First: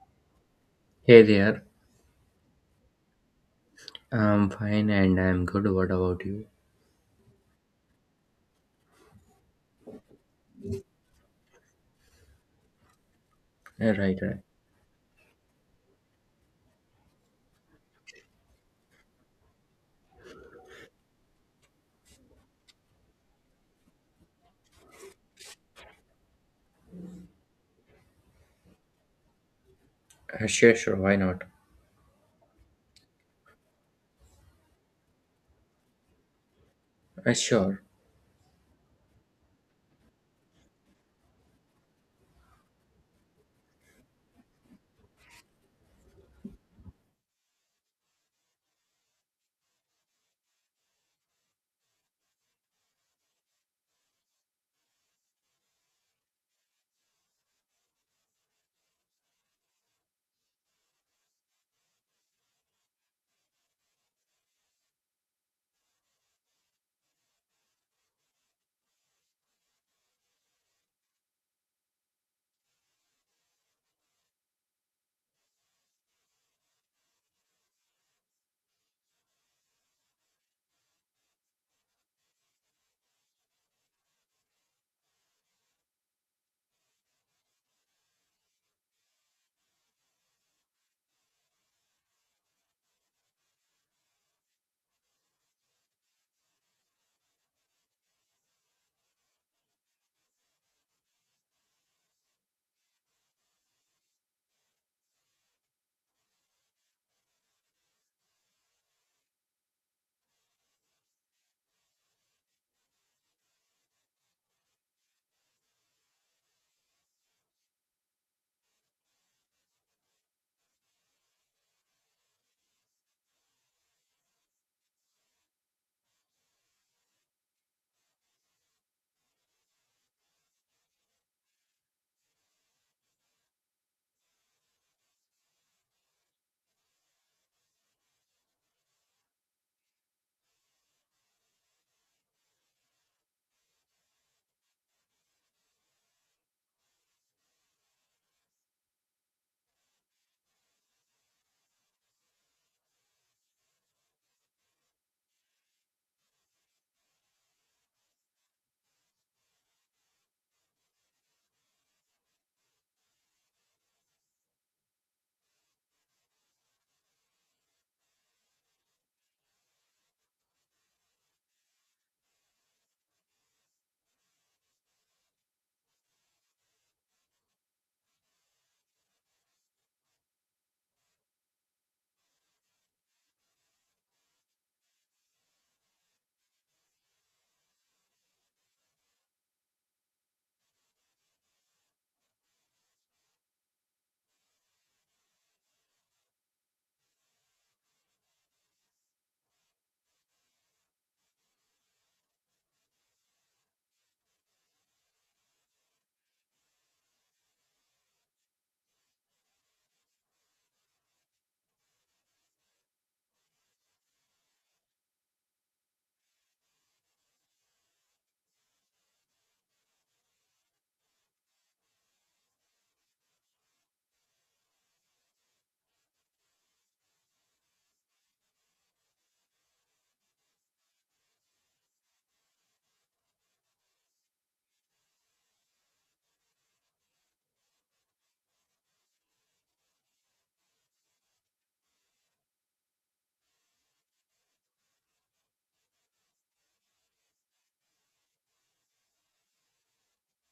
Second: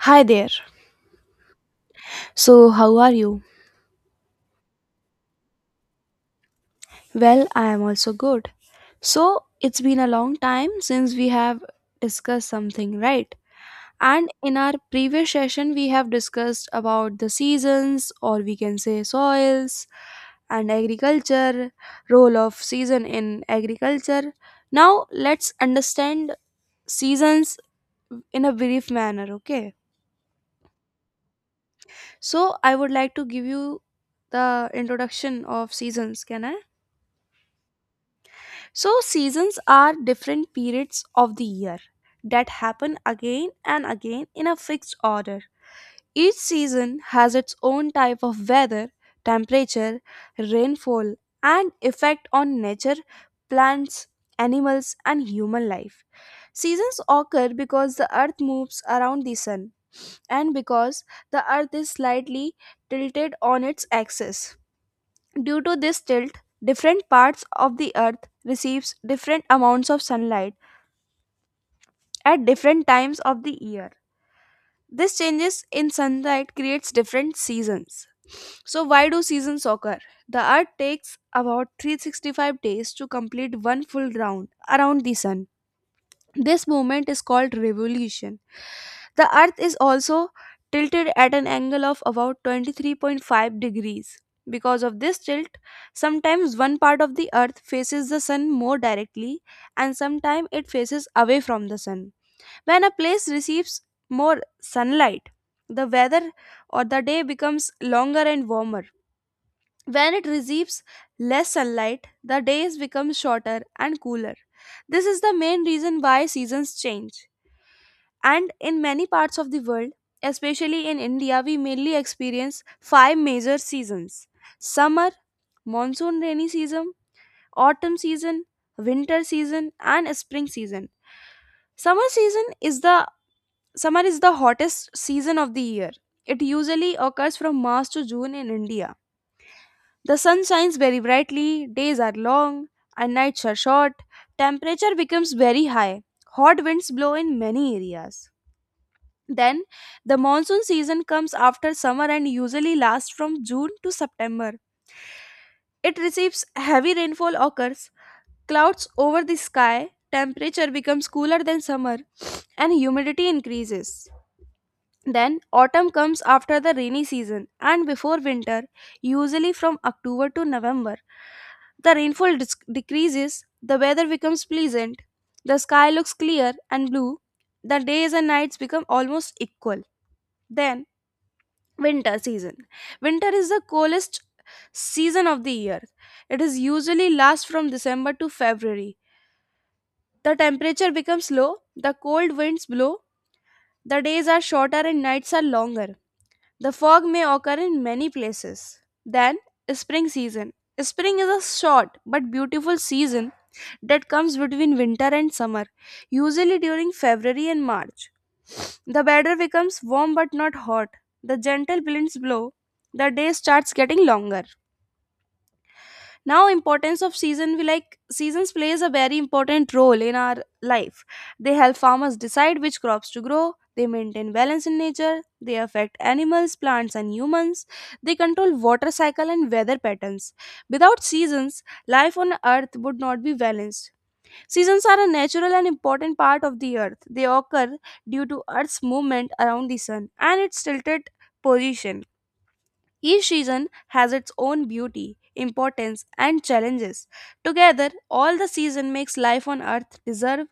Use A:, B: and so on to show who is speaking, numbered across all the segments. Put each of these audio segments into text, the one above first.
A: Hi there.
B: Hey there.
A: So, how are you?
B: I'm fine and I'm good. What about you?
A: Well, I am also good. So, it's been a long time since we have discussed something, right?
B: Uh, Right,
A: And
B: right.
A: in our previous session, we have discussed about the seasons, or we can say soils, and agriculture, role of season in agriculture. Now, let's understand seasons in a brief manner, okay?
B: Sure, sure. Why not?
A: So, I would like to give you the introduction of seasons, can I?
B: Uh, sure,
A: So, seasons are different periods of the year that happen again and again in a fixed order. Each season has its own type of weather, temperature, rainfall, and effect on nature, plants, animals, and human life. Seasons occur because the earth moves around the sun and because the earth is slightly tilted on its axis. Due to this tilt, different parts of the earth receives different amounts of sunlight at different times of the year. This changes in sunlight creates different seasons. So why do seasons occur? The earth takes about 365 days to complete one full round around the sun. This movement is called revolution. The earth is also tilted at an angle of about 23.5 degrees. Because of this tilt, sometimes one part of the earth faces the sun more directly and sometimes it faces away from the sun. When a place receives more sunlight, the weather or the day becomes longer and warmer. When it receives less sunlight, the days become shorter and cooler. This is the main reason why seasons change. And in many parts of the world, especially in India, we mainly experience five major seasons: summer, monsoon rainy season, autumn season, winter season, and spring season. Summer season is the summer is the hottest season of the year. It usually occurs from March to June in India. The sun shines very brightly, days are long, and nights are short. Temperature becomes very high. Hot winds blow in many areas. Then the monsoon season comes after summer and usually lasts from June to September. It receives heavy rainfall occurs, clouds over the sky, temperature becomes cooler than summer, and humidity increases. Then autumn comes after the rainy season and before winter, usually from October to November. The rainfall decreases, the weather becomes pleasant, the sky looks clear and blue, the days and nights become almost equal. Then Winter season. Winter is the coldest season of the year. It is usually lasts from December to February. The temperature becomes low, the cold winds blow, the days are shorter and nights are longer. The fog may occur in many places. Then, spring season. Spring is a short but beautiful season that comes between winter and summer, usually during February and March. The weather becomes warm but not hot. The gentle winds blow. The day starts getting longer. Now, importance of season. We like seasons plays a very important role in our life. They help farmers decide which crops to grow. They maintain balance in nature. They affect animals, plants and humans. They control water cycle and weather patterns. Without seasons, life on earth would not be balanced. Seasons are a natural and important part of the earth. They occur due to earth's movement around the sun and its tilted position. Each season has its own beauty, importance, and challenges. Together, all the season makes life on Earth deserve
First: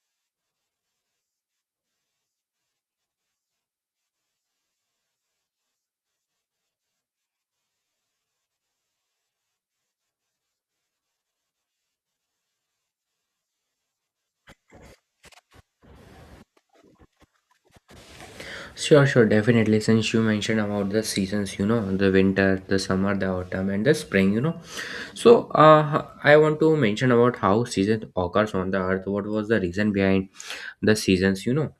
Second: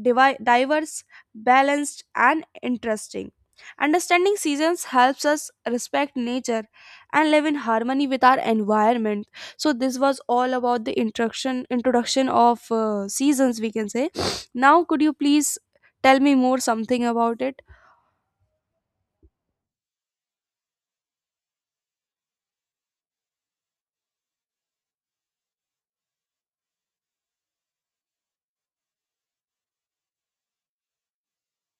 A: diverse, balanced, and interesting. Understanding seasons helps us respect nature and live in harmony with our environment. So this was all about the introduction of seasons we can say. Now could you please tell me more something about it?
B: sure, sure. Definitely. Since you mentioned about the seasons, the winter, the summer, the autumn, and the spring, So I want to mention about how seasons occurs on the earth. What was the reason behind the seasons? You know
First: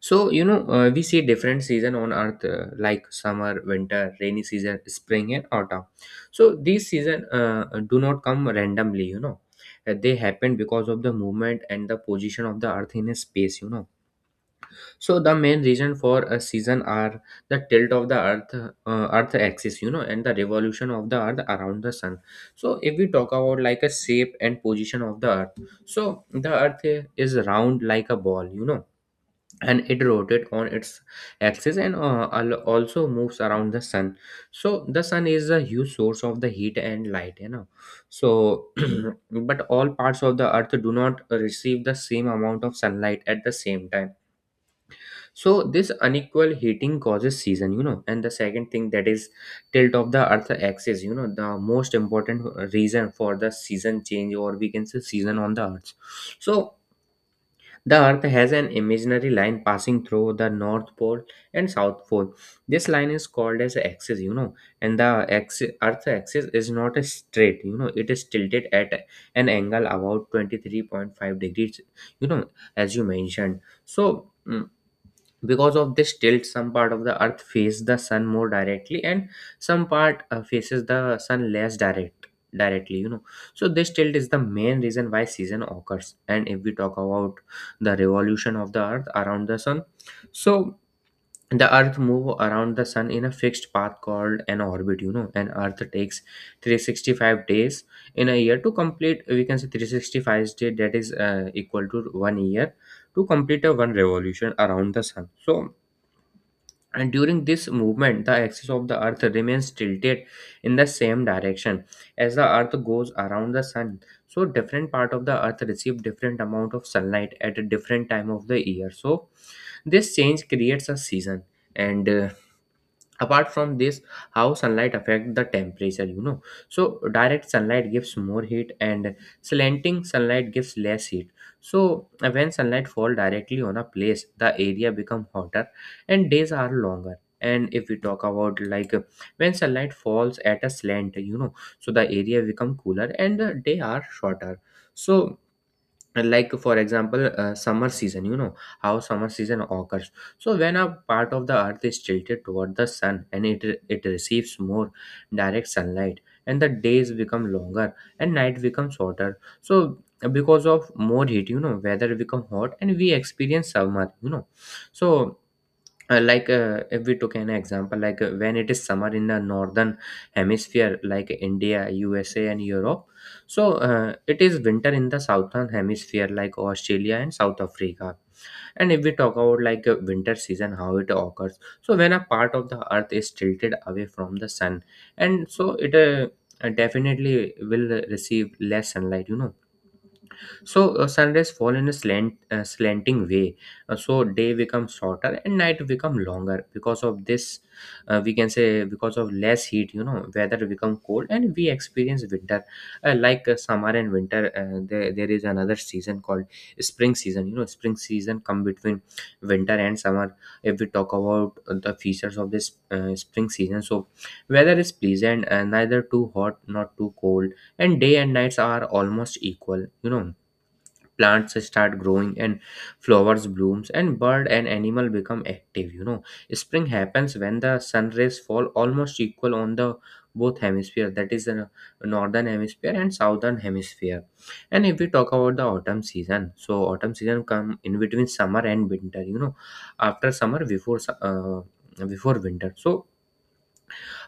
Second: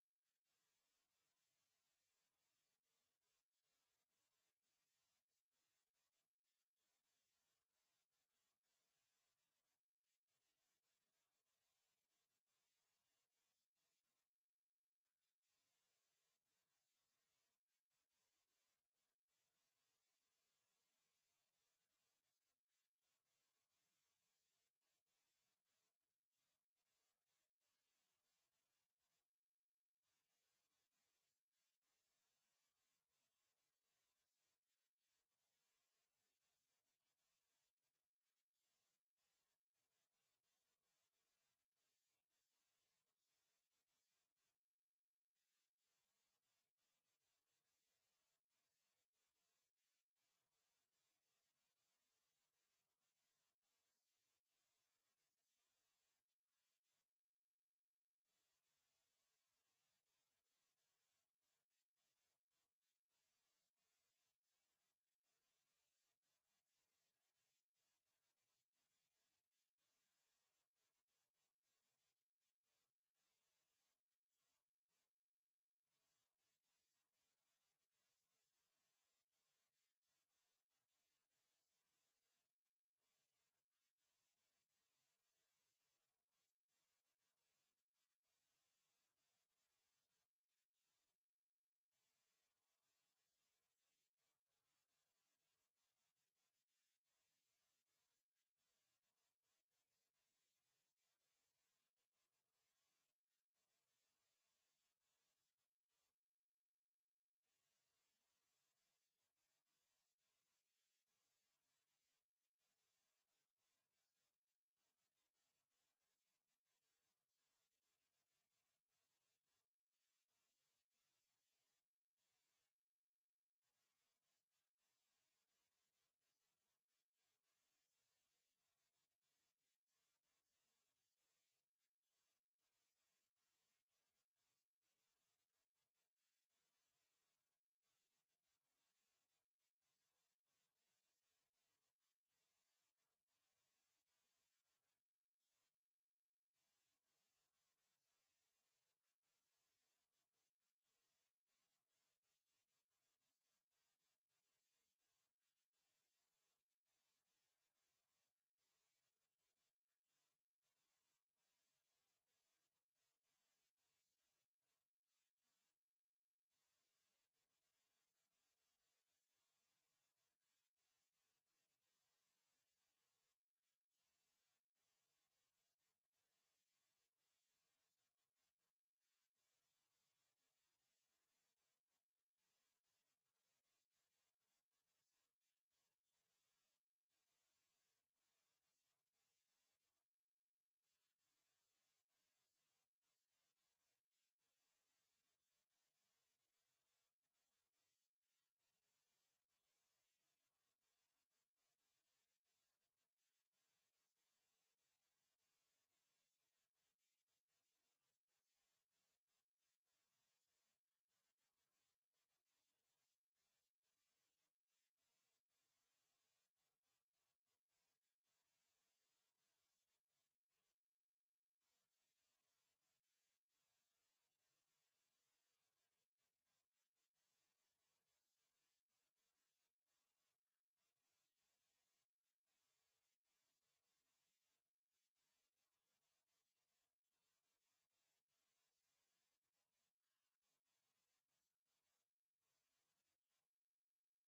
B: So, you know, uh, we see different season on earth like summer, winter, rainy season, spring and autumn. So, these season do not come randomly, They happen because of the movement and the position of the earth in a space, So, the main reason for a season are the tilt of the earth axis, and the revolution of the earth around the sun. So, if we talk about like a shape and position of the earth. So, the earth is round like a ball, and it rotates on its axis and also moves around the sun, so the sun is a huge source of the heat and light, so but all parts of the earth do not receive the same amount of sunlight at the same time. So this unequal heating causes season, and the second thing, that is tilt of the earth axis, the most important reason for the season change, or we can say season on the earth. So the Earth has an imaginary line passing through the North Pole and South Pole. This line is called as axis, and the axis, Earth axis is not a straight, it is tilted at an angle about 23.5 degrees, you know, as you mentioned. So, mm, because of this tilt, some part of the Earth face the sun more directly, and some part faces the sun less directly. So this tilt is the main reason why season occurs. And if we talk about the revolution of the Earth around the sun, so the Earth move around the sun in a fixed path called an orbit. You know, and Earth takes 365 days in a year to complete. We can say 365 days, that is equal to one year, to complete a one revolution around the sun. So and during this movement the axis of the earth remains tilted in the same direction as the earth goes around the sun. So different part of the earth receive different amount of sunlight at a different time of the year. So this change creates a season. And apart from this, how sunlight affect the temperature, so direct sunlight gives more heat and slanting sunlight gives less heat. So when sunlight fall directly on a place the area become hotter and days are longer. And if we talk about when sunlight falls at a slant, so the area become cooler and the day are shorter. So like, for example, summer season, how summer season occurs. So when a part of the earth is tilted toward the sun, and it receives more direct sunlight, and the days become longer and night becomes shorter, so because of more heat, weather become hot and we experience summer, so if we took an example when it is summer in the northern hemisphere like India, USA and Europe, so it is winter in the southern hemisphere like Australia and South Africa. And if we talk about like a winter season, how it occurs, so when a part of the earth is tilted away from the sun, and so it definitely will receive less sunlight, so sunrise fall in a slant, slanting way. So day becomes shorter and night become longer. Because of this, we can say because of less heat, weather become cold and we experience winter. Like summer and winter, there is another season called spring season. You know, spring season come between winter and summer. If we talk about the features of this spring season, so weather is pleasant, neither too hot nor too cold, and day and nights are almost equal. You know plants start growing and flowers blooms and bird and animal become active, spring happens when the sun rays fall almost equal on the both hemisphere, that is the northern hemisphere and southern hemisphere. And if we talk about the autumn season, so autumn season come in between summer and winter, after summer before winter. So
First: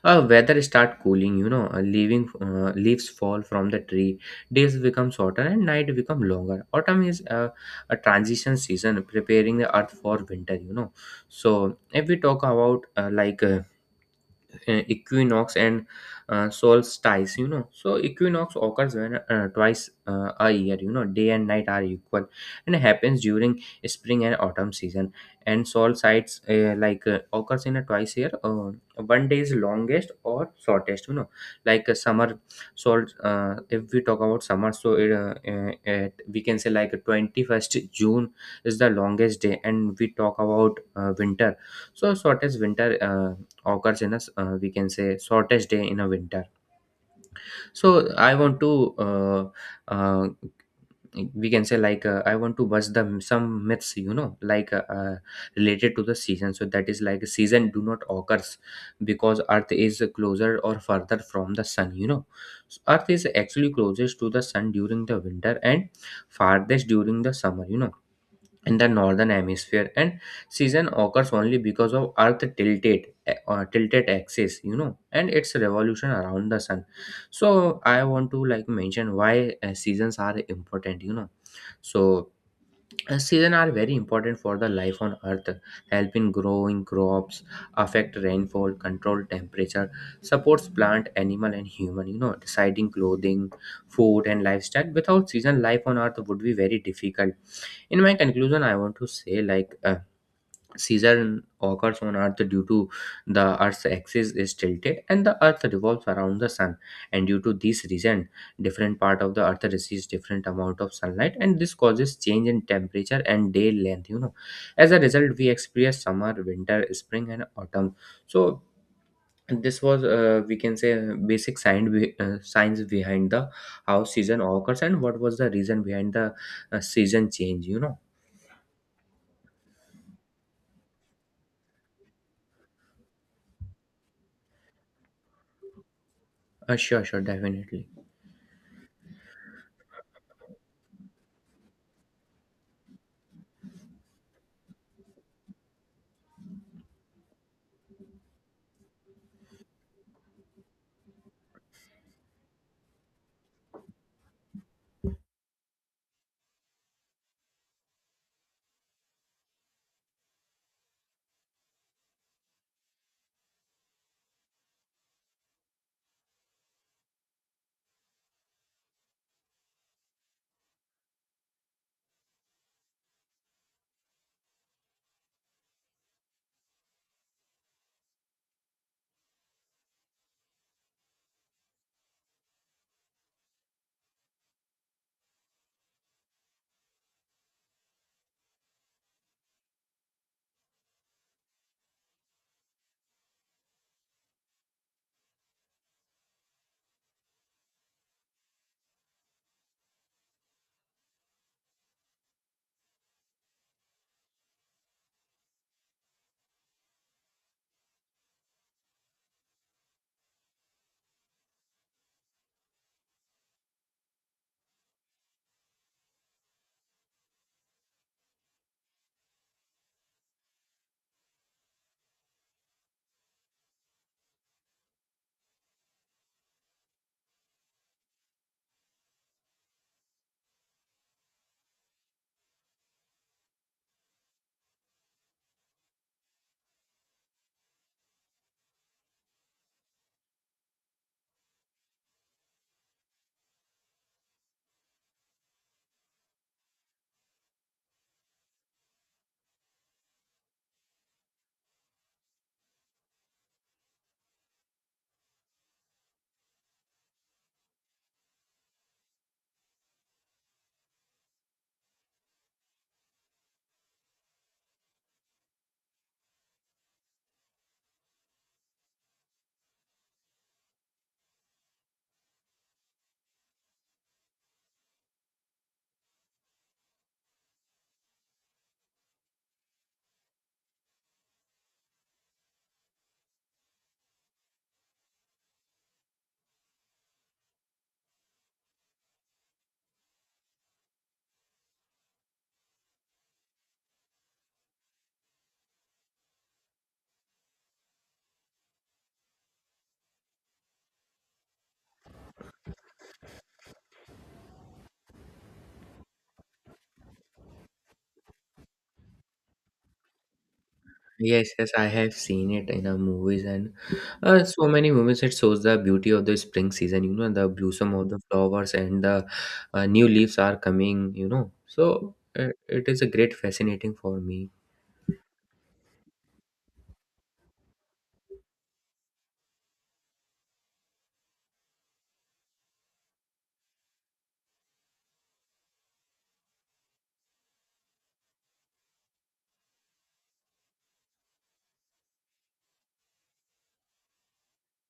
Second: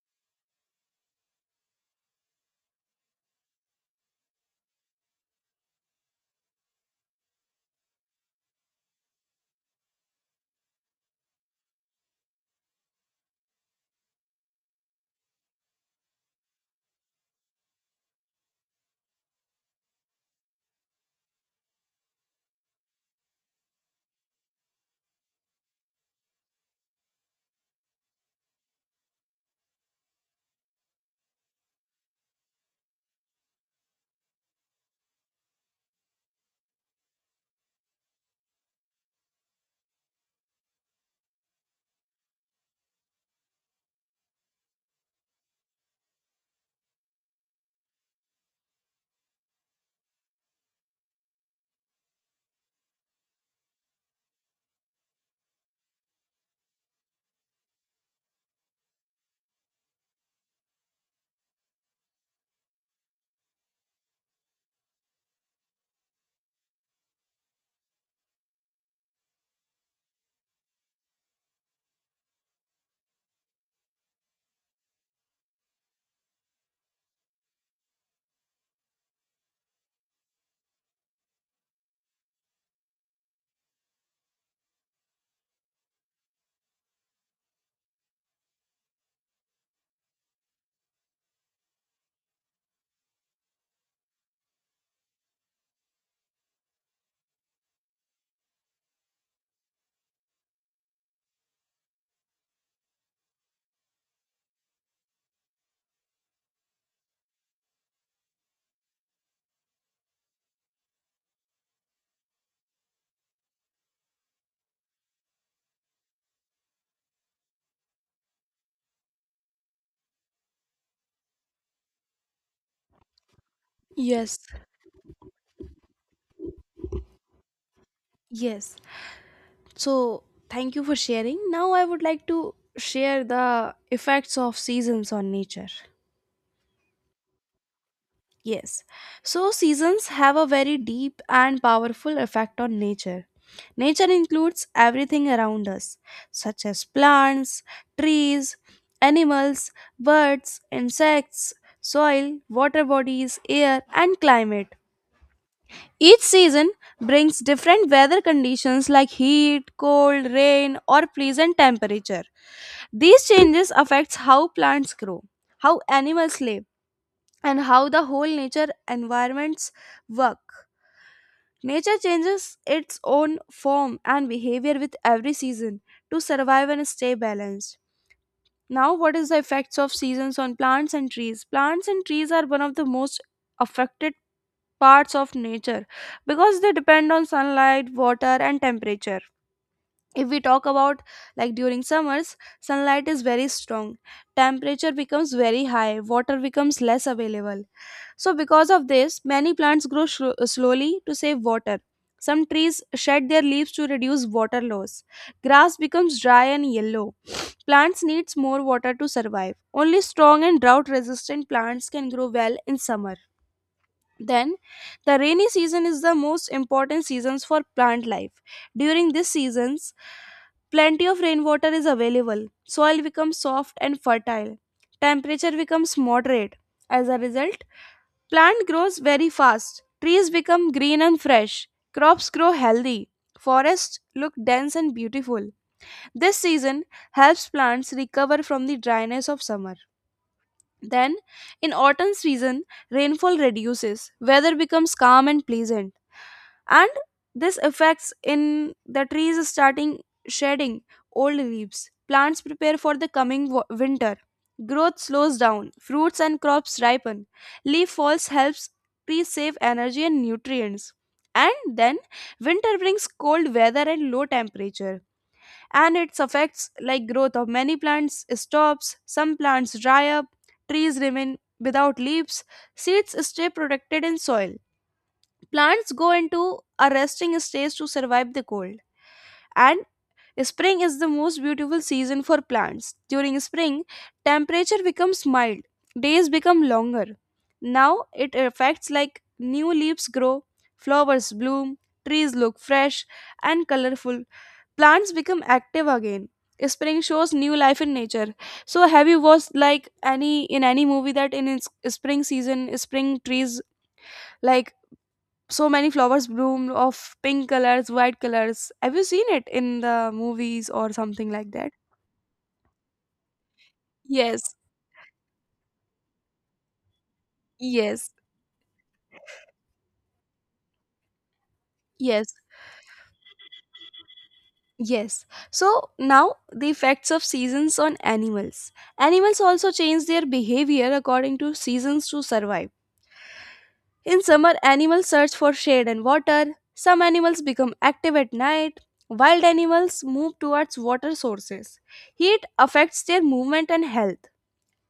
B: weather start cooling, you know, leaving leaves fall from the tree. Days become shorter and night become longer. Autumn is a transition season, preparing the earth for winter. You know, so if we talk about equinox and solstice, so equinox occurs when twice a year, day and night are equal, and happens during spring and autumn season. And solstice, occurs in a twice year, one day is longest or shortest, like a summer salt if we talk about summer, so we can say like 21st June is the longest day. And we talk about winter, so shortest winter occurs in a we can say shortest day in a winter. So I want to uh, we can say I want to bust the some myths, related to the season. So that is like season do not occurs because earth is closer or further from the sun, so earth is actually closest to the sun during the winter and farthest during the summer, in the northern hemisphere, and season occurs only because of earth tilted axis, and its revolution around the sun. So I want to like mention why seasons are important, so season are very important for the life on earth, helping growing crops, affect rainfall, control temperature, supports plant animal and human, deciding clothing, food and lifestyle. Without season, life on earth would be very difficult. In my conclusion, I want to say like season occurs on earth due to the earth's axis is tilted and the earth revolves around the sun, and due to this reason different part of the earth receives different amount of sunlight, and this causes change in temperature and day length, as a result we experience summer, winter, spring and autumn. So this was we can say basic science, science behind the how
A: Yes,
B: season occurs and what was the reason behind the season change,
A: yes. So thank you for sharing. Now I would like to share the effects of seasons on nature.
B: Sure, sure, definitely.
A: Yes. So seasons have a very deep and powerful effect on nature. Nature includes everything around us, such as plants, trees, animals, birds, insects, soil, water bodies, air, and climate. Each season brings different weather conditions like heat, cold, rain, or pleasant temperature. These changes affects how plants grow, how animals live and how the whole nature environments work. Nature changes its own form and behavior with every season to survive and stay balanced. Now, what is the effects of seasons on plants and trees? Plants and trees are one of the most affected parts of nature because they depend on sunlight, water, and temperature. If we talk about like during summers, sunlight is very strong, temperature becomes very high, water becomes less available, so, because of this, many plants grow slowly to save water. Some trees shed their leaves to reduce water loss. Grass becomes dry and yellow. Plants needs more water to survive. Only strong and drought resistant plants can grow well in summer. Then, the rainy season is the most important seasons for plant life. During these seasons, plenty of rainwater is available. Soil becomes soft and fertile. Temperature becomes moderate. As a result, plant grows very fast. Trees become green and fresh. Crops grow healthy. Forests look dense and beautiful. This season helps plants recover from the dryness of summer. Then, in autumn season, rainfall reduces, weather becomes calm and pleasant, and this affects in the trees starting shedding old leaves. Plants prepare for the coming winter. Growth slows down, fruits and crops ripen. Leaf falls helps trees save energy and nutrients. And then winter brings cold weather and low temperature, and its effects like growth of many plants stops, some plants dry up, trees remain without leaves, seeds stay protected in soil, plants go into a resting stage to survive the cold. And spring is the most beautiful season for plants. During spring, temperature becomes mild, days become longer. Now it affects like new leaves grow, flowers bloom, trees look fresh and colorful, plants become active again. Spring shows new life in nature. So have you watched like any, in any movie that in its spring season spring trees like so many flowers bloom of pink colors, white colors? Have you seen it in the movies or something
B: Yes,
A: like
B: yes,
A: that?
B: I have seen it in a movies and
A: Yes.
B: so many movies. It shows the beauty of the spring season, the blossom of
A: Yes.
B: the flowers and the new leaves are coming, So
A: Yes.
B: it is a great fascinating for me.
A: Yes. So now the effects of seasons on animals. Animals also change their behavior according to seasons to survive. In summer, animals search for shade and water. Some animals become active at night. Wild animals move towards water sources. Heat affects their movement and health.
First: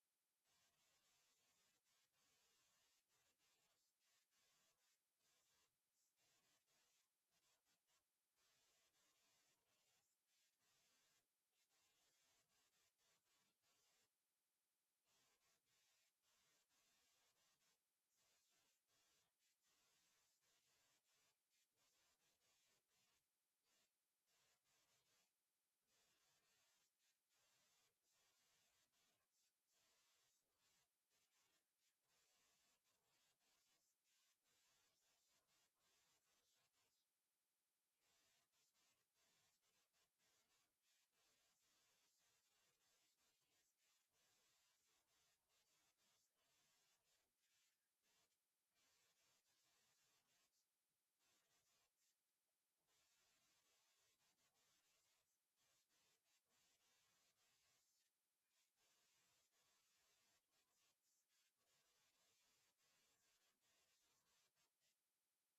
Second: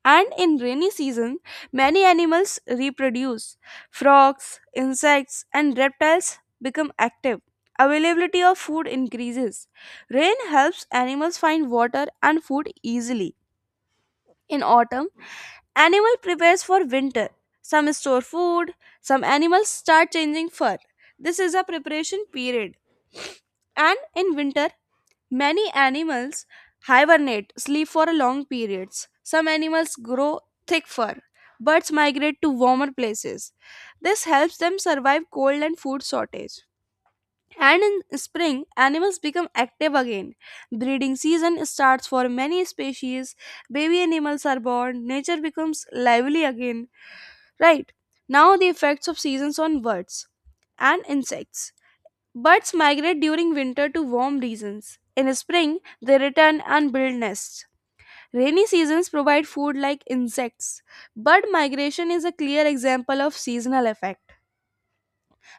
A: And in rainy season, many animals reproduce. Frogs, insects, and reptiles become active. Availability of food increases. Rain helps animals find water and food easily. In autumn, animal prepares for winter. Some store food, some animals start changing fur. This is a preparation period. And in winter, many animals hibernate, sleep for long periods. Some animals grow thick fur. Birds migrate to warmer places. This helps them survive cold and food shortage. And in spring, animals become active again. Breeding season starts for many species. Baby animals are born. Nature becomes lively again. Right. Now the effects of seasons on birds and insects. Birds migrate during winter to warm regions. In spring, they return and build nests. Rainy seasons provide food like insects. Bird migration is a clear example of seasonal effect.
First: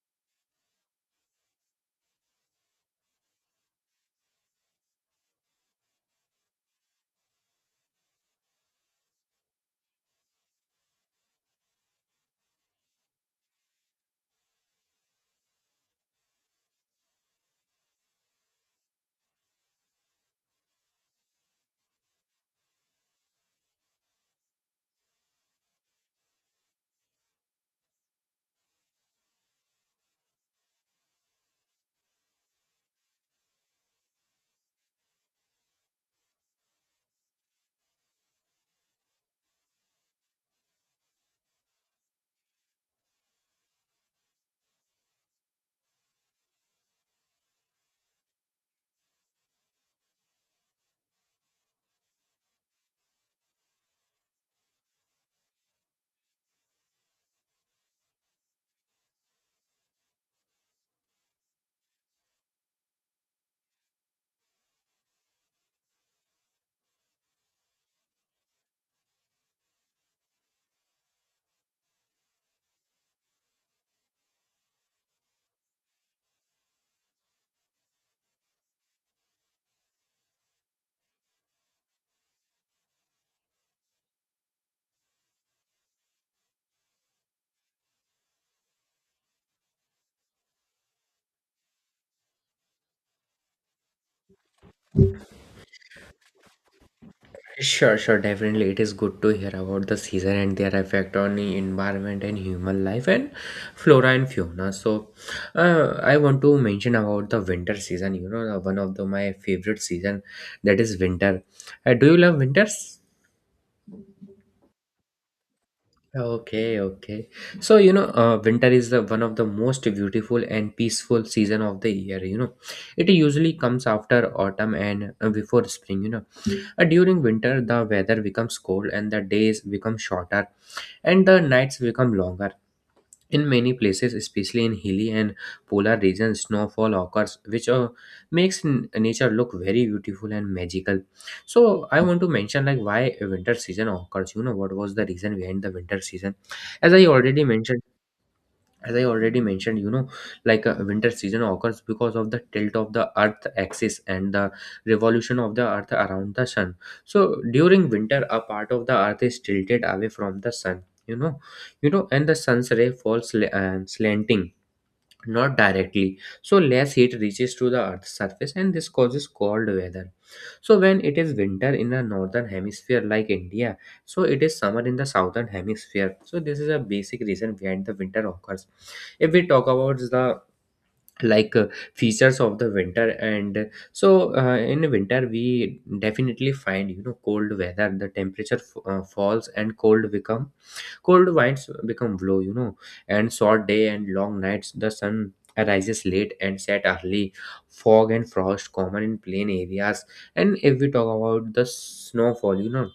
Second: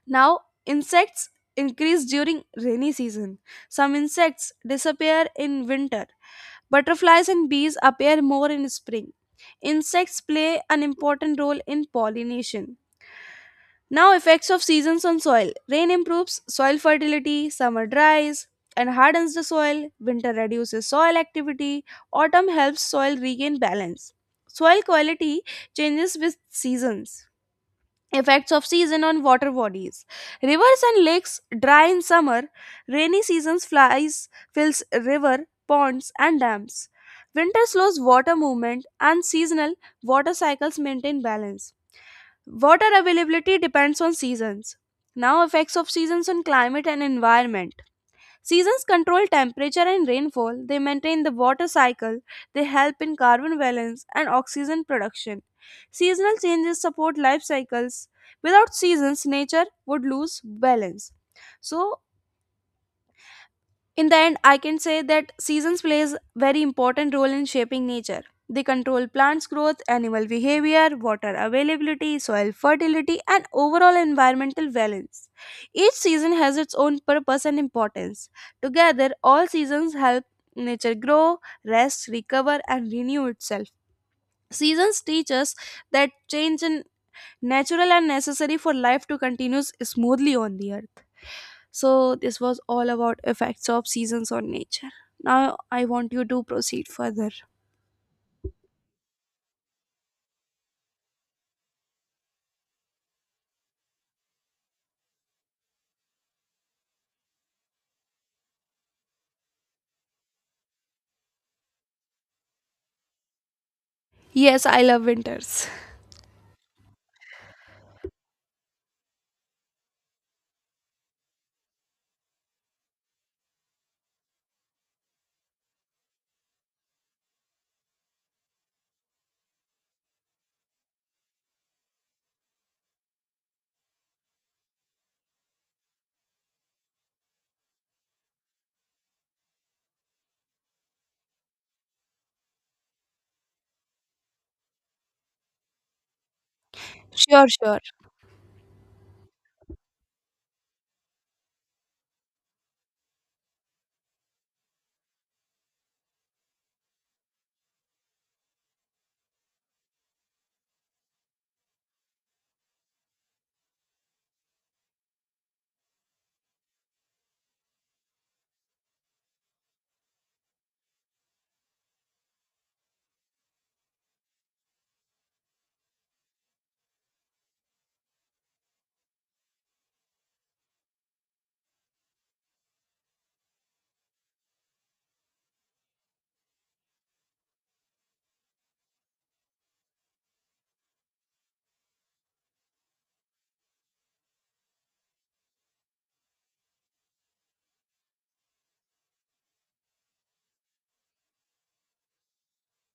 A: Now, insects increase during rainy season. Some insects disappear in winter. Butterflies and bees appear more in spring. Insects play an important role in pollination. Now, effects of seasons on soil. Rain improves soil fertility, summer dries and hardens the soil, winter reduces soil activity, autumn helps soil regain balance. Soil quality changes with seasons. Effects of season on water bodies. Rivers and lakes dry in summer, rainy seasons flies fills river, ponds and dams. Winter slows water movement and seasonal water cycles maintain balance. Water availability depends on seasons. Now, effects of seasons on climate and environment. Seasons control temperature and rainfall, they maintain the water cycle, they help in carbon balance and oxygen production. Seasonal changes support life cycles. Without seasons, nature would lose balance. So, in the end, I can say that seasons plays very important role in shaping nature. They control plants growth, animal behavior, water availability, soil fertility and overall environmental balance. Each season has its own purpose and importance. Together, all seasons help nature grow, rest, recover and renew itself. Seasons teach us that change in natural and necessary for life to continue smoothly on the earth. So this was all about effects of seasons on nature. Now I want you to proceed further.
B: Sure, sure, definitely. It is good to hear about the season and their effect on the environment and human life and flora and fauna. So, I want to mention about the winter season. You know, one of the, my favorite season, that is winter. Do you love winters?
A: Yes, I love winters.
B: Okay, okay. So, winter is the, one of the most beautiful and peaceful season of the year. You know, it usually comes after autumn and before spring. During winter, the weather becomes cold and the days become shorter and the nights become longer. In many places, especially in hilly and polar regions, snowfall occurs, which makes nature look very beautiful and magical. So, I want to mention like why winter season occurs. You know what was the reason behind the winter season? As I already
A: Sure, sure.
B: mentioned as I already mentioned you know like a winter season occurs because of the tilt of the earth axis and the revolution of the earth around the sun. So during winter, a part of the earth is tilted away from the sun, you know, and the sun's ray falls sl- and slanting, not directly, so less heat reaches to the earth's surface and this causes cold weather. So when it is winter in the northern hemisphere like india, so it is summer in the southern hemisphere. So this is a basic reason behind the winter occurs. If we talk about the like uh, features of the winter and so in winter, we definitely find, you know, cold weather. The temperature falls and cold become cold winds become blue, you know, and short day and long nights. The sun arises late and set early. Fog and frost common in plain areas. And if we talk about the snowfall, you know,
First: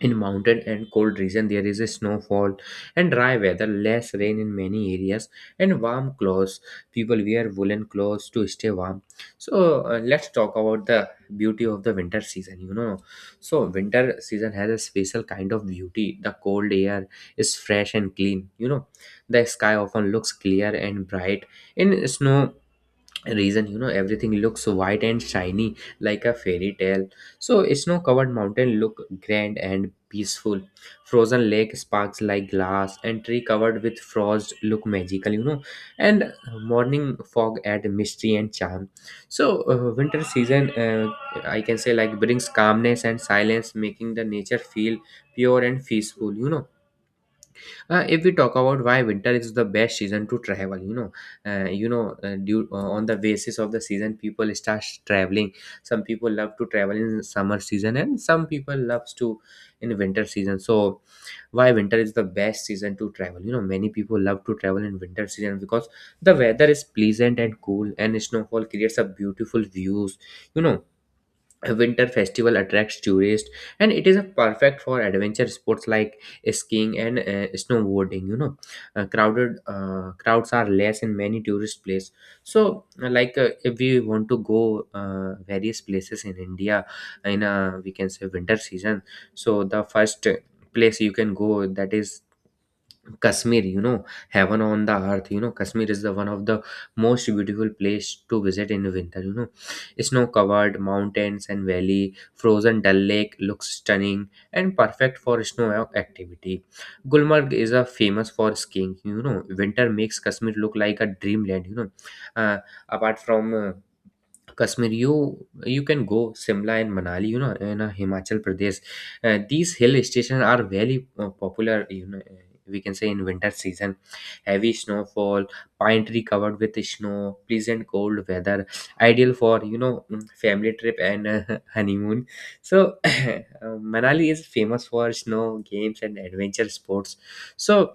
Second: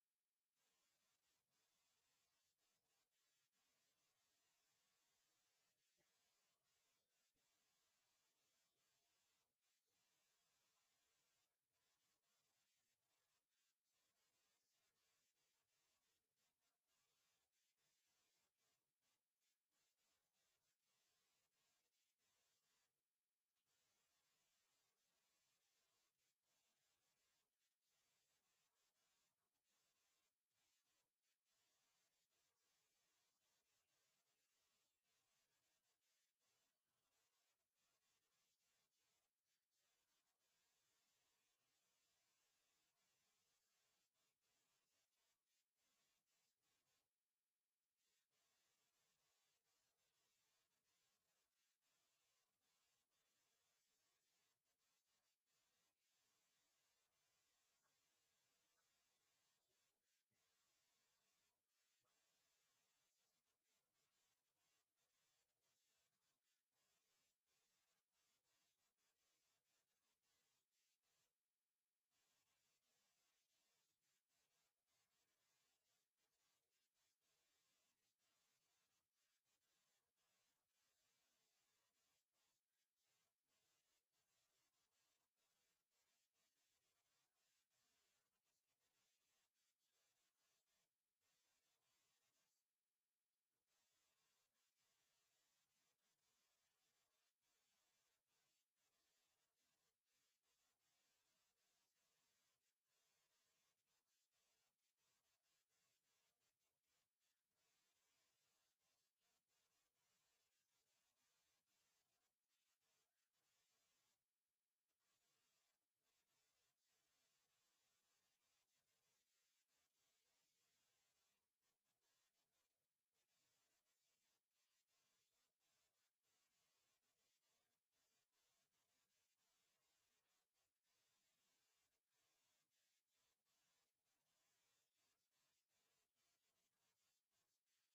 B: in mountain and cold region, there is a snowfall and dry weather, less rain in many areas, and warm clothes. People wear woolen clothes to stay warm. So let's talk about the beauty of the winter season. You know, so winter season has a special kind of beauty. The cold air is fresh and clean. You know, the sky often looks clear and bright. In snow reason, you know, everything looks white and shiny like a fairy tale. So snow covered mountain look grand and peaceful, frozen lake sparks like glass and tree covered with frost look magical, you know, and morning fog add mystery and charm. So winter season, I can say, like, brings calmness and silence, making the nature feel pure and peaceful, you know. If we talk about why winter is the best season to travel, due, on the basis of the season, people start traveling. Some people love to travel in summer season, and some people loves to in winter season. So why winter is the best season to travel? You know, many people love to travel in winter season because the weather is pleasant and cool, and snowfall creates a beautiful views. You know, a winter festival attracts tourists and it is a perfect for adventure sports like skiing and snowboarding, you know. Crowded Crowds are less in many tourist places. So if we want to go various places in india, in a, we can say, winter season. So the first place you can go, that is Kashmir, you know, heaven on the earth. You know, Kashmir is the one of the most beautiful place to visit in winter. You know, snow-covered mountains and valley, frozen Dal Lake looks stunning and perfect for snow activity. Gulmarg is a famous for skiing. You know, winter makes Kashmir look like a dreamland. You know, uh, apart from Kashmir, you can go Simla and Manali. You know, in Himachal Pradesh, these hill stations are very popular. You know, we can say in winter season, heavy snowfall, pine tree covered with snow, pleasant cold weather, ideal for, you know, family trip and honeymoon. So Manali is famous for snow games and adventure sports. So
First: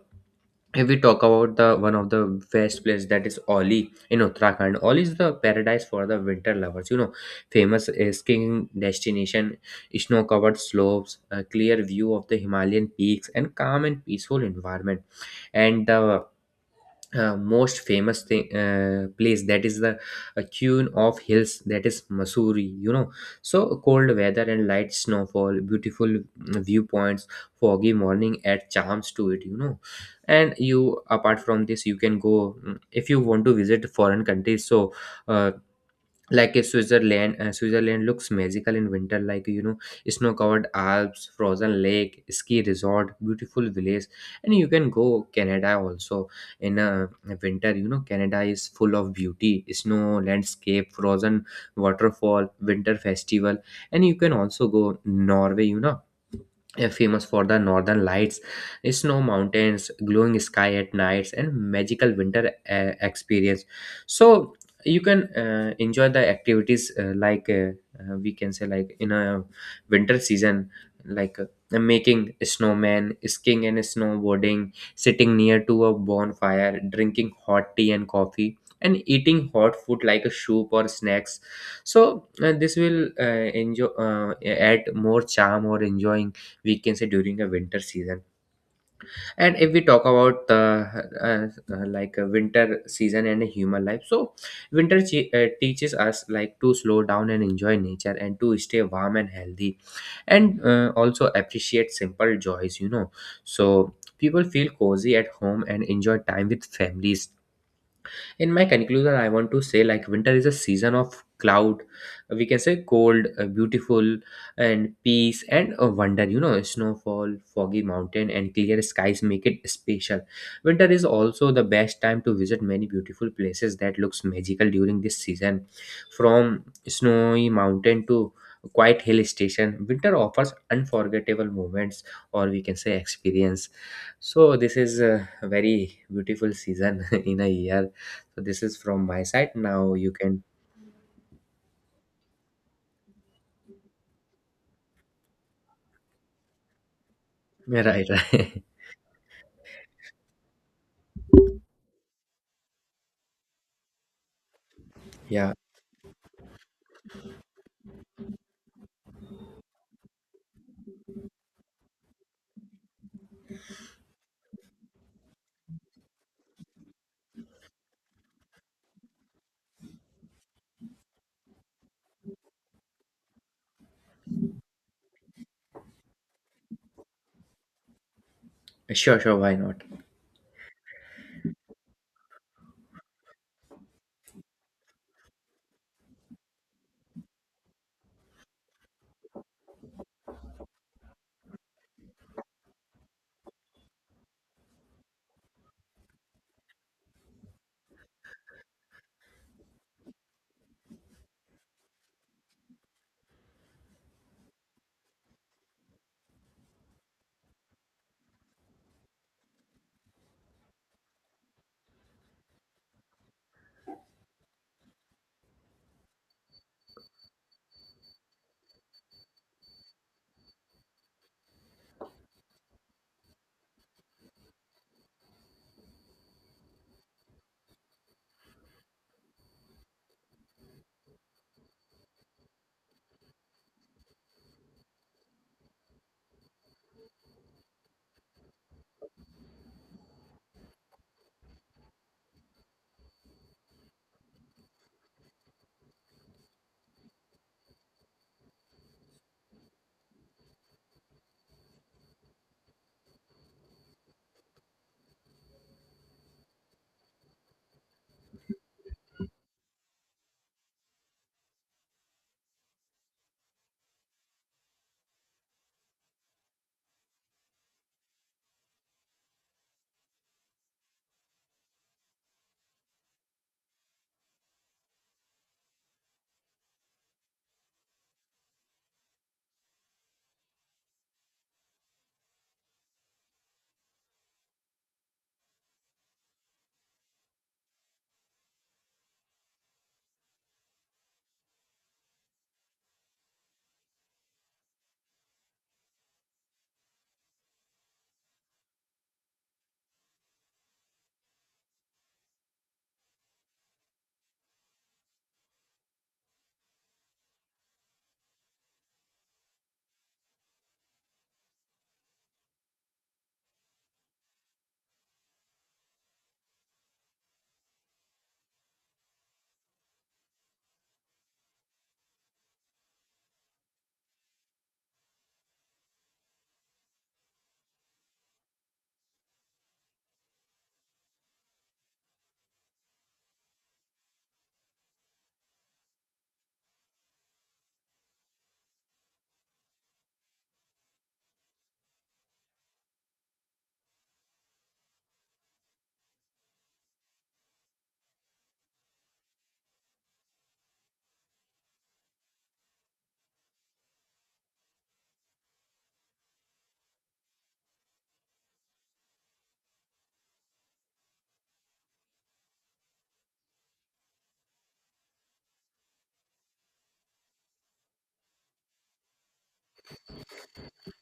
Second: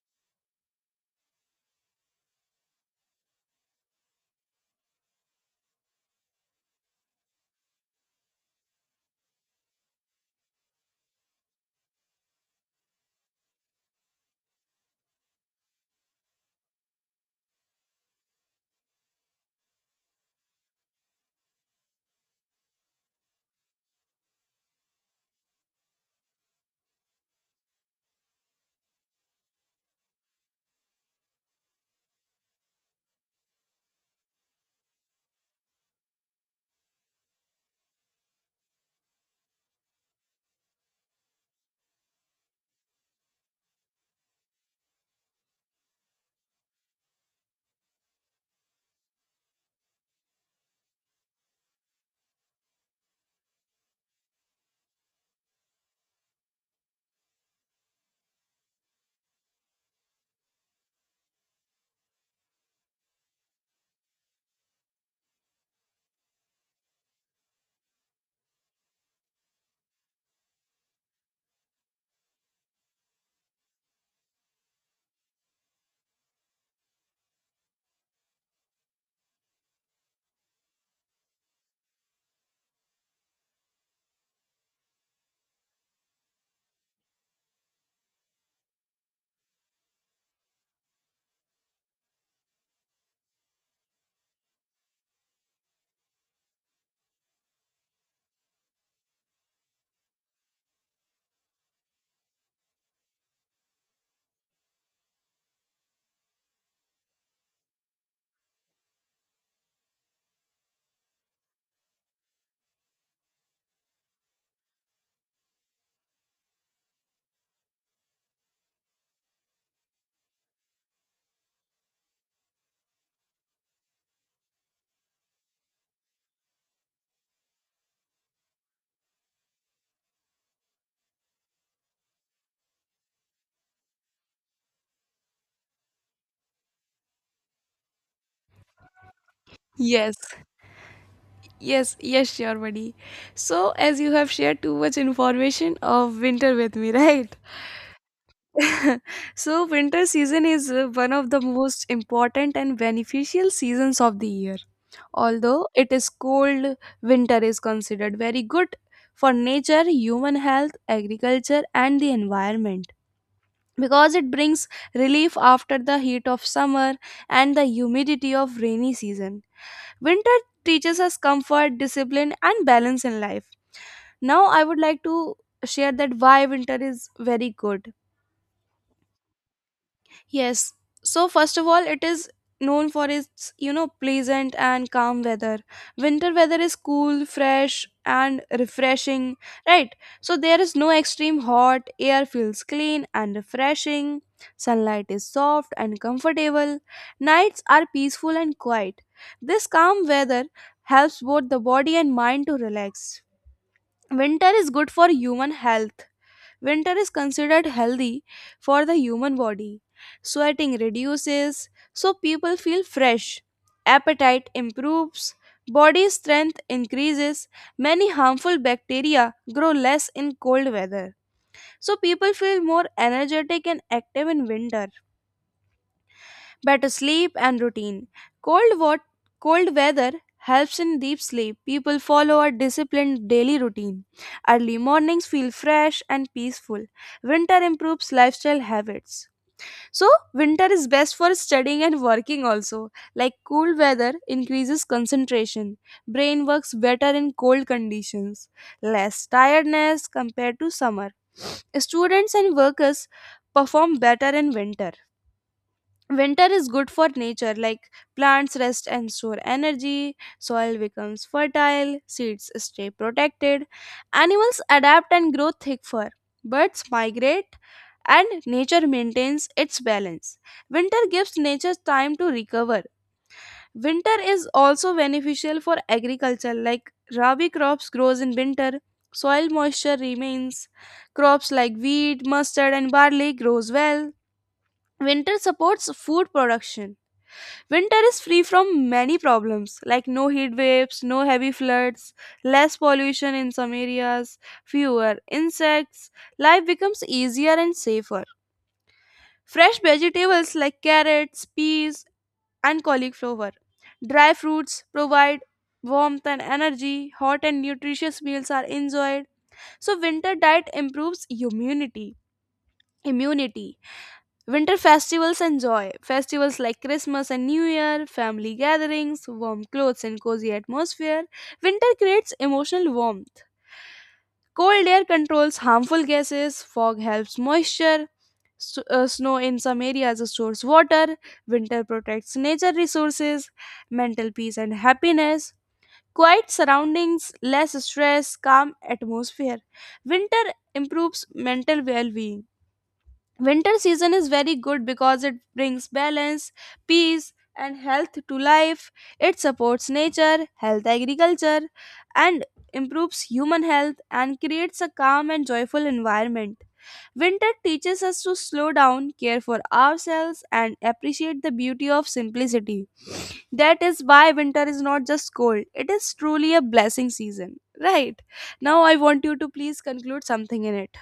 B: if we talk about the one of the best place, that is Oli in Uttarakhand. Oli is the paradise for the winter lovers. You know, famous skiing destination, snow-covered slopes, a clear view of the Himalayan peaks, and calm and peaceful environment. And the most famous thing place, that is the queen of hills, that is Missouri, you know. So cold weather and light snowfall, beautiful, viewpoints, foggy morning add charms to it, you know. And you, apart from this, you can go, if you want to visit foreign countries, so uh, like a switzerland switzerland looks magical in winter, like, you know, snow covered alps, frozen lake, ski resort, beautiful village. And you can go canada also, in winter, you know. Canada is full of beauty, snow landscape, frozen waterfall, winter festival. And you can also go norway, you know, famous for the northern lights, snow mountains, glowing sky at nights and magical winter experience. So you can enjoy the activities we can say, like in a winter season, making a snowman, skiing and snowboarding, sitting near to a bonfire, drinking hot tea and coffee and eating hot food like a soup or snacks. So this will enjoy, add more charm or enjoying, we can say, during a winter season. And if we talk about like a winter season and human life, so winter teaches us, like, to slow down and enjoy nature and to stay warm and healthy and also appreciate simple joys, you know. So people feel cozy at home and enjoy time with families. In my conclusion, I want to say, like, winter is a season of cloud, we can say, cold, beautiful and peace and wonder, you know. Snowfall, foggy mountain and clear skies make it special. Winter is also the best time to visit many beautiful places that looks magical during this season. From snowy mountain to quiet hill station, winter offers unforgettable moments, or we can say experience. So this is a very beautiful season in a year. So this is from my side. Now you
A: Yes.
B: can.
A: Yes, yes, sure, buddy. So, as you have shared too much information of winter with me, right?
B: Yeah, right, right.
A: So, winter season is one of the most important and beneficial seasons of the year.
B: Yeah,
A: Although it is cold, winter is considered very good for nature, human health, agriculture, and the environment because it brings relief after the heat of summer and the humidity of rainy season. Winter teaches us comfort, discipline, and balance in life. Now, I would like to share that why winter is very good.
B: sure, sure. Why not?
A: Yes. So first of all, it is known for its, you know, pleasant and calm weather. Winter weather is cool, fresh, and refreshing, right? So there is no extreme hot, air feels clean and refreshing, sunlight is soft and comfortable, nights are peaceful and quiet. This calm weather helps both the body and mind to relax. Winter is good for human health. Winter is considered healthy for the human body. Sweating reduces, so people feel fresh. Appetite improves, body strength increases. Many harmful bacteria grow less in cold weather. So people feel more energetic and active in winter. Better sleep and routine. Cold, wat- cold weather helps in deep sleep. People follow a disciplined daily routine. Early mornings feel fresh and peaceful. Winter improves lifestyle habits. So, winter is best for studying and working also. Like cool weather increases concentration. Brain works better in cold conditions. Less tiredness compared to summer. Students and workers perform better in winter. Winter is good for nature, like plants rest and store energy, soil becomes fertile, seeds stay protected, animals adapt and grow thick fur, birds migrate, and nature maintains its balance. Winter gives nature time to recover. Winter is also beneficial for agriculture, like rabi crops grows in winter, soil moisture remains, crops like wheat, mustard and barley grows well. Winter supports food production. Winter is free from many problems like no heat waves, no heavy floods, less pollution in some areas, fewer insects. Life becomes easier and safer. Fresh vegetables like carrots, peas, and cauliflower. Dry fruits provide warmth and energy. Hot and nutritious meals are enjoyed. So winter diet improves immunity. Immunity. Winter festivals and joy. Festivals like Christmas and New Year, family gatherings, warm clothes, and cozy atmosphere. Winter creates emotional warmth. Cold air controls harmful gases, fog helps moisture, snow in some areas stores water, winter protects nature resources, mental peace and happiness, quiet surroundings, less stress, calm atmosphere. Winter improves mental well being. Winter season is very good because it brings balance, peace and health to life. It supports nature, health, agriculture, and improves human health and creates a calm and joyful environment. Winter teaches us to slow down, care for ourselves and appreciate the beauty of simplicity. That is why winter is not just cold, it is truly a blessing season, right? Now I want you to please conclude something in it.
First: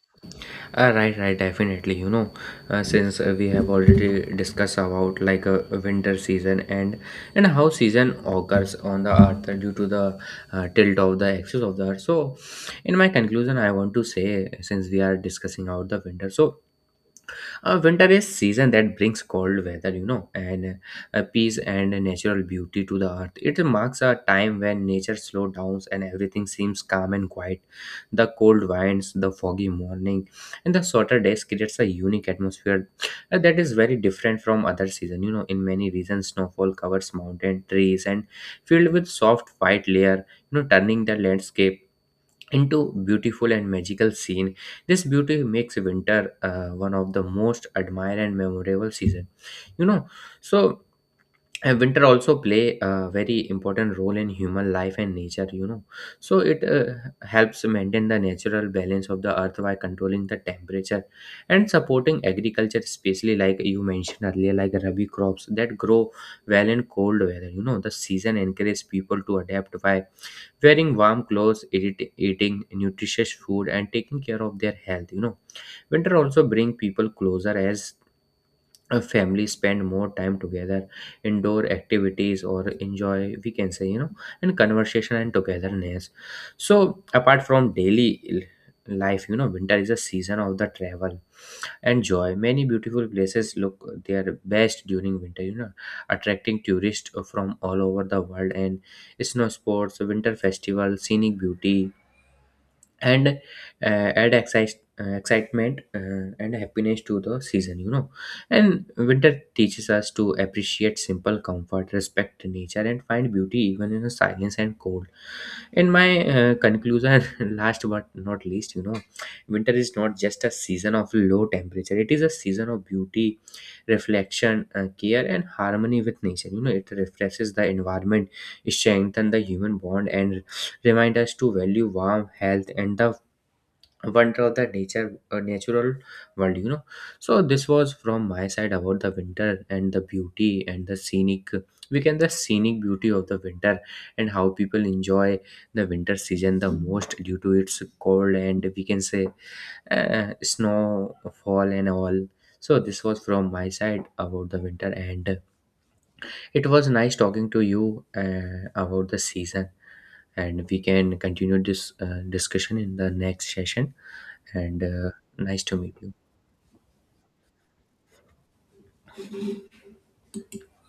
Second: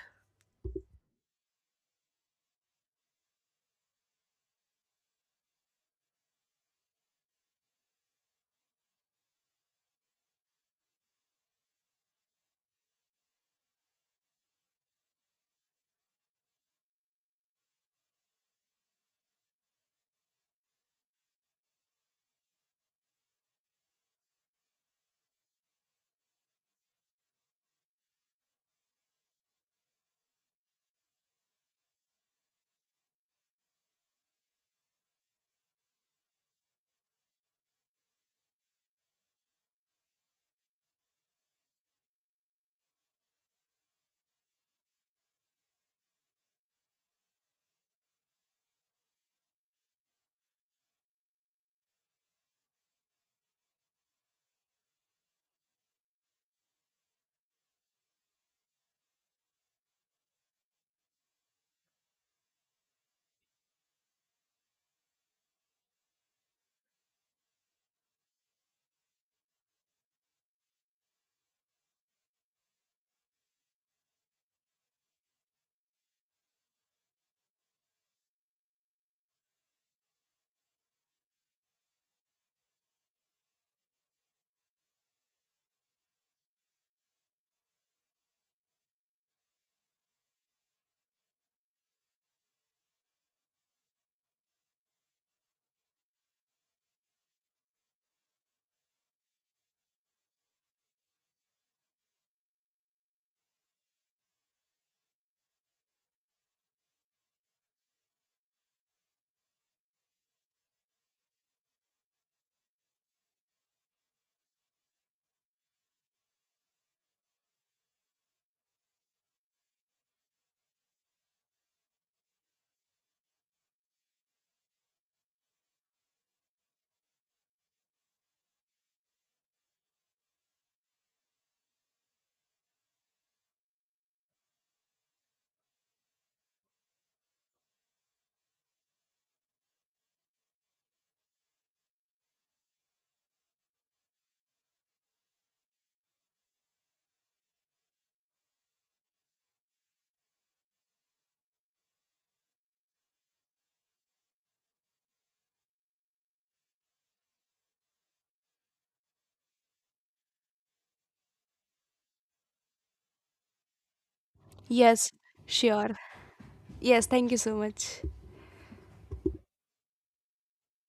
B: Right, right. Definitely. You know, since we have already discussed about like a winter season and how season occurs on the earth due to the tilt of the axis of the earth. So in my conclusion, I want to say, since we are discussing out the winter, so winter is season that brings cold weather, you know, and peace and natural beauty to the earth. It marks a time when nature slows down and everything seems calm and quiet. The cold winds, the foggy morning, and the shorter days creates a unique atmosphere that is very different from other season. You know, in many regions, snowfall covers mountain trees and filled with soft white layer, you know, turning the landscape into beautiful and magical scene. This beauty makes winter one of the most admired and memorable season, you know. So and winter also play a very important role in human life and nature, you know. So it helps maintain the natural balance of the earth by controlling the temperature and supporting agriculture, especially like you mentioned earlier, like rabi crops that grow well in cold weather, you know. The season encourages people to adapt by wearing warm clothes, eating nutritious food and taking care of their health, you know. Winter also bring people closer as a family spend more time together, indoor activities or enjoy, we can say, you know, and conversation and togetherness. So apart from daily life, you know, winter is a season of the travel and joy. Many beautiful places look their best during winter, you know, attracting tourists from all over the world, and snow sports, winter festival, scenic beauty and uh, excitement and happiness to the season, you know. And winter teaches us to appreciate simple comfort, respect nature and find beauty even in the silence and cold. In my conclusion, last but not least, you know, winter is not just a season of low temperature, it is a season of beauty, reflection, care and harmony with nature, you know. It refreshes the environment, strengthens the human bond and remind us to value warmth, health, and the wonder of the natural world. You know, so this was from my side about the winter and the beauty and the scenic. We can the scenic beauty of the winter and how people enjoy the winter season the most due to its cold and we can say snowfall and all. So this was from my side about the winter and it was nice talking to you about the season, and we can continue this discussion in the next session, and
A: Yes,
B: nice to meet
A: sure.
B: you.
A: Yes, thank you so much.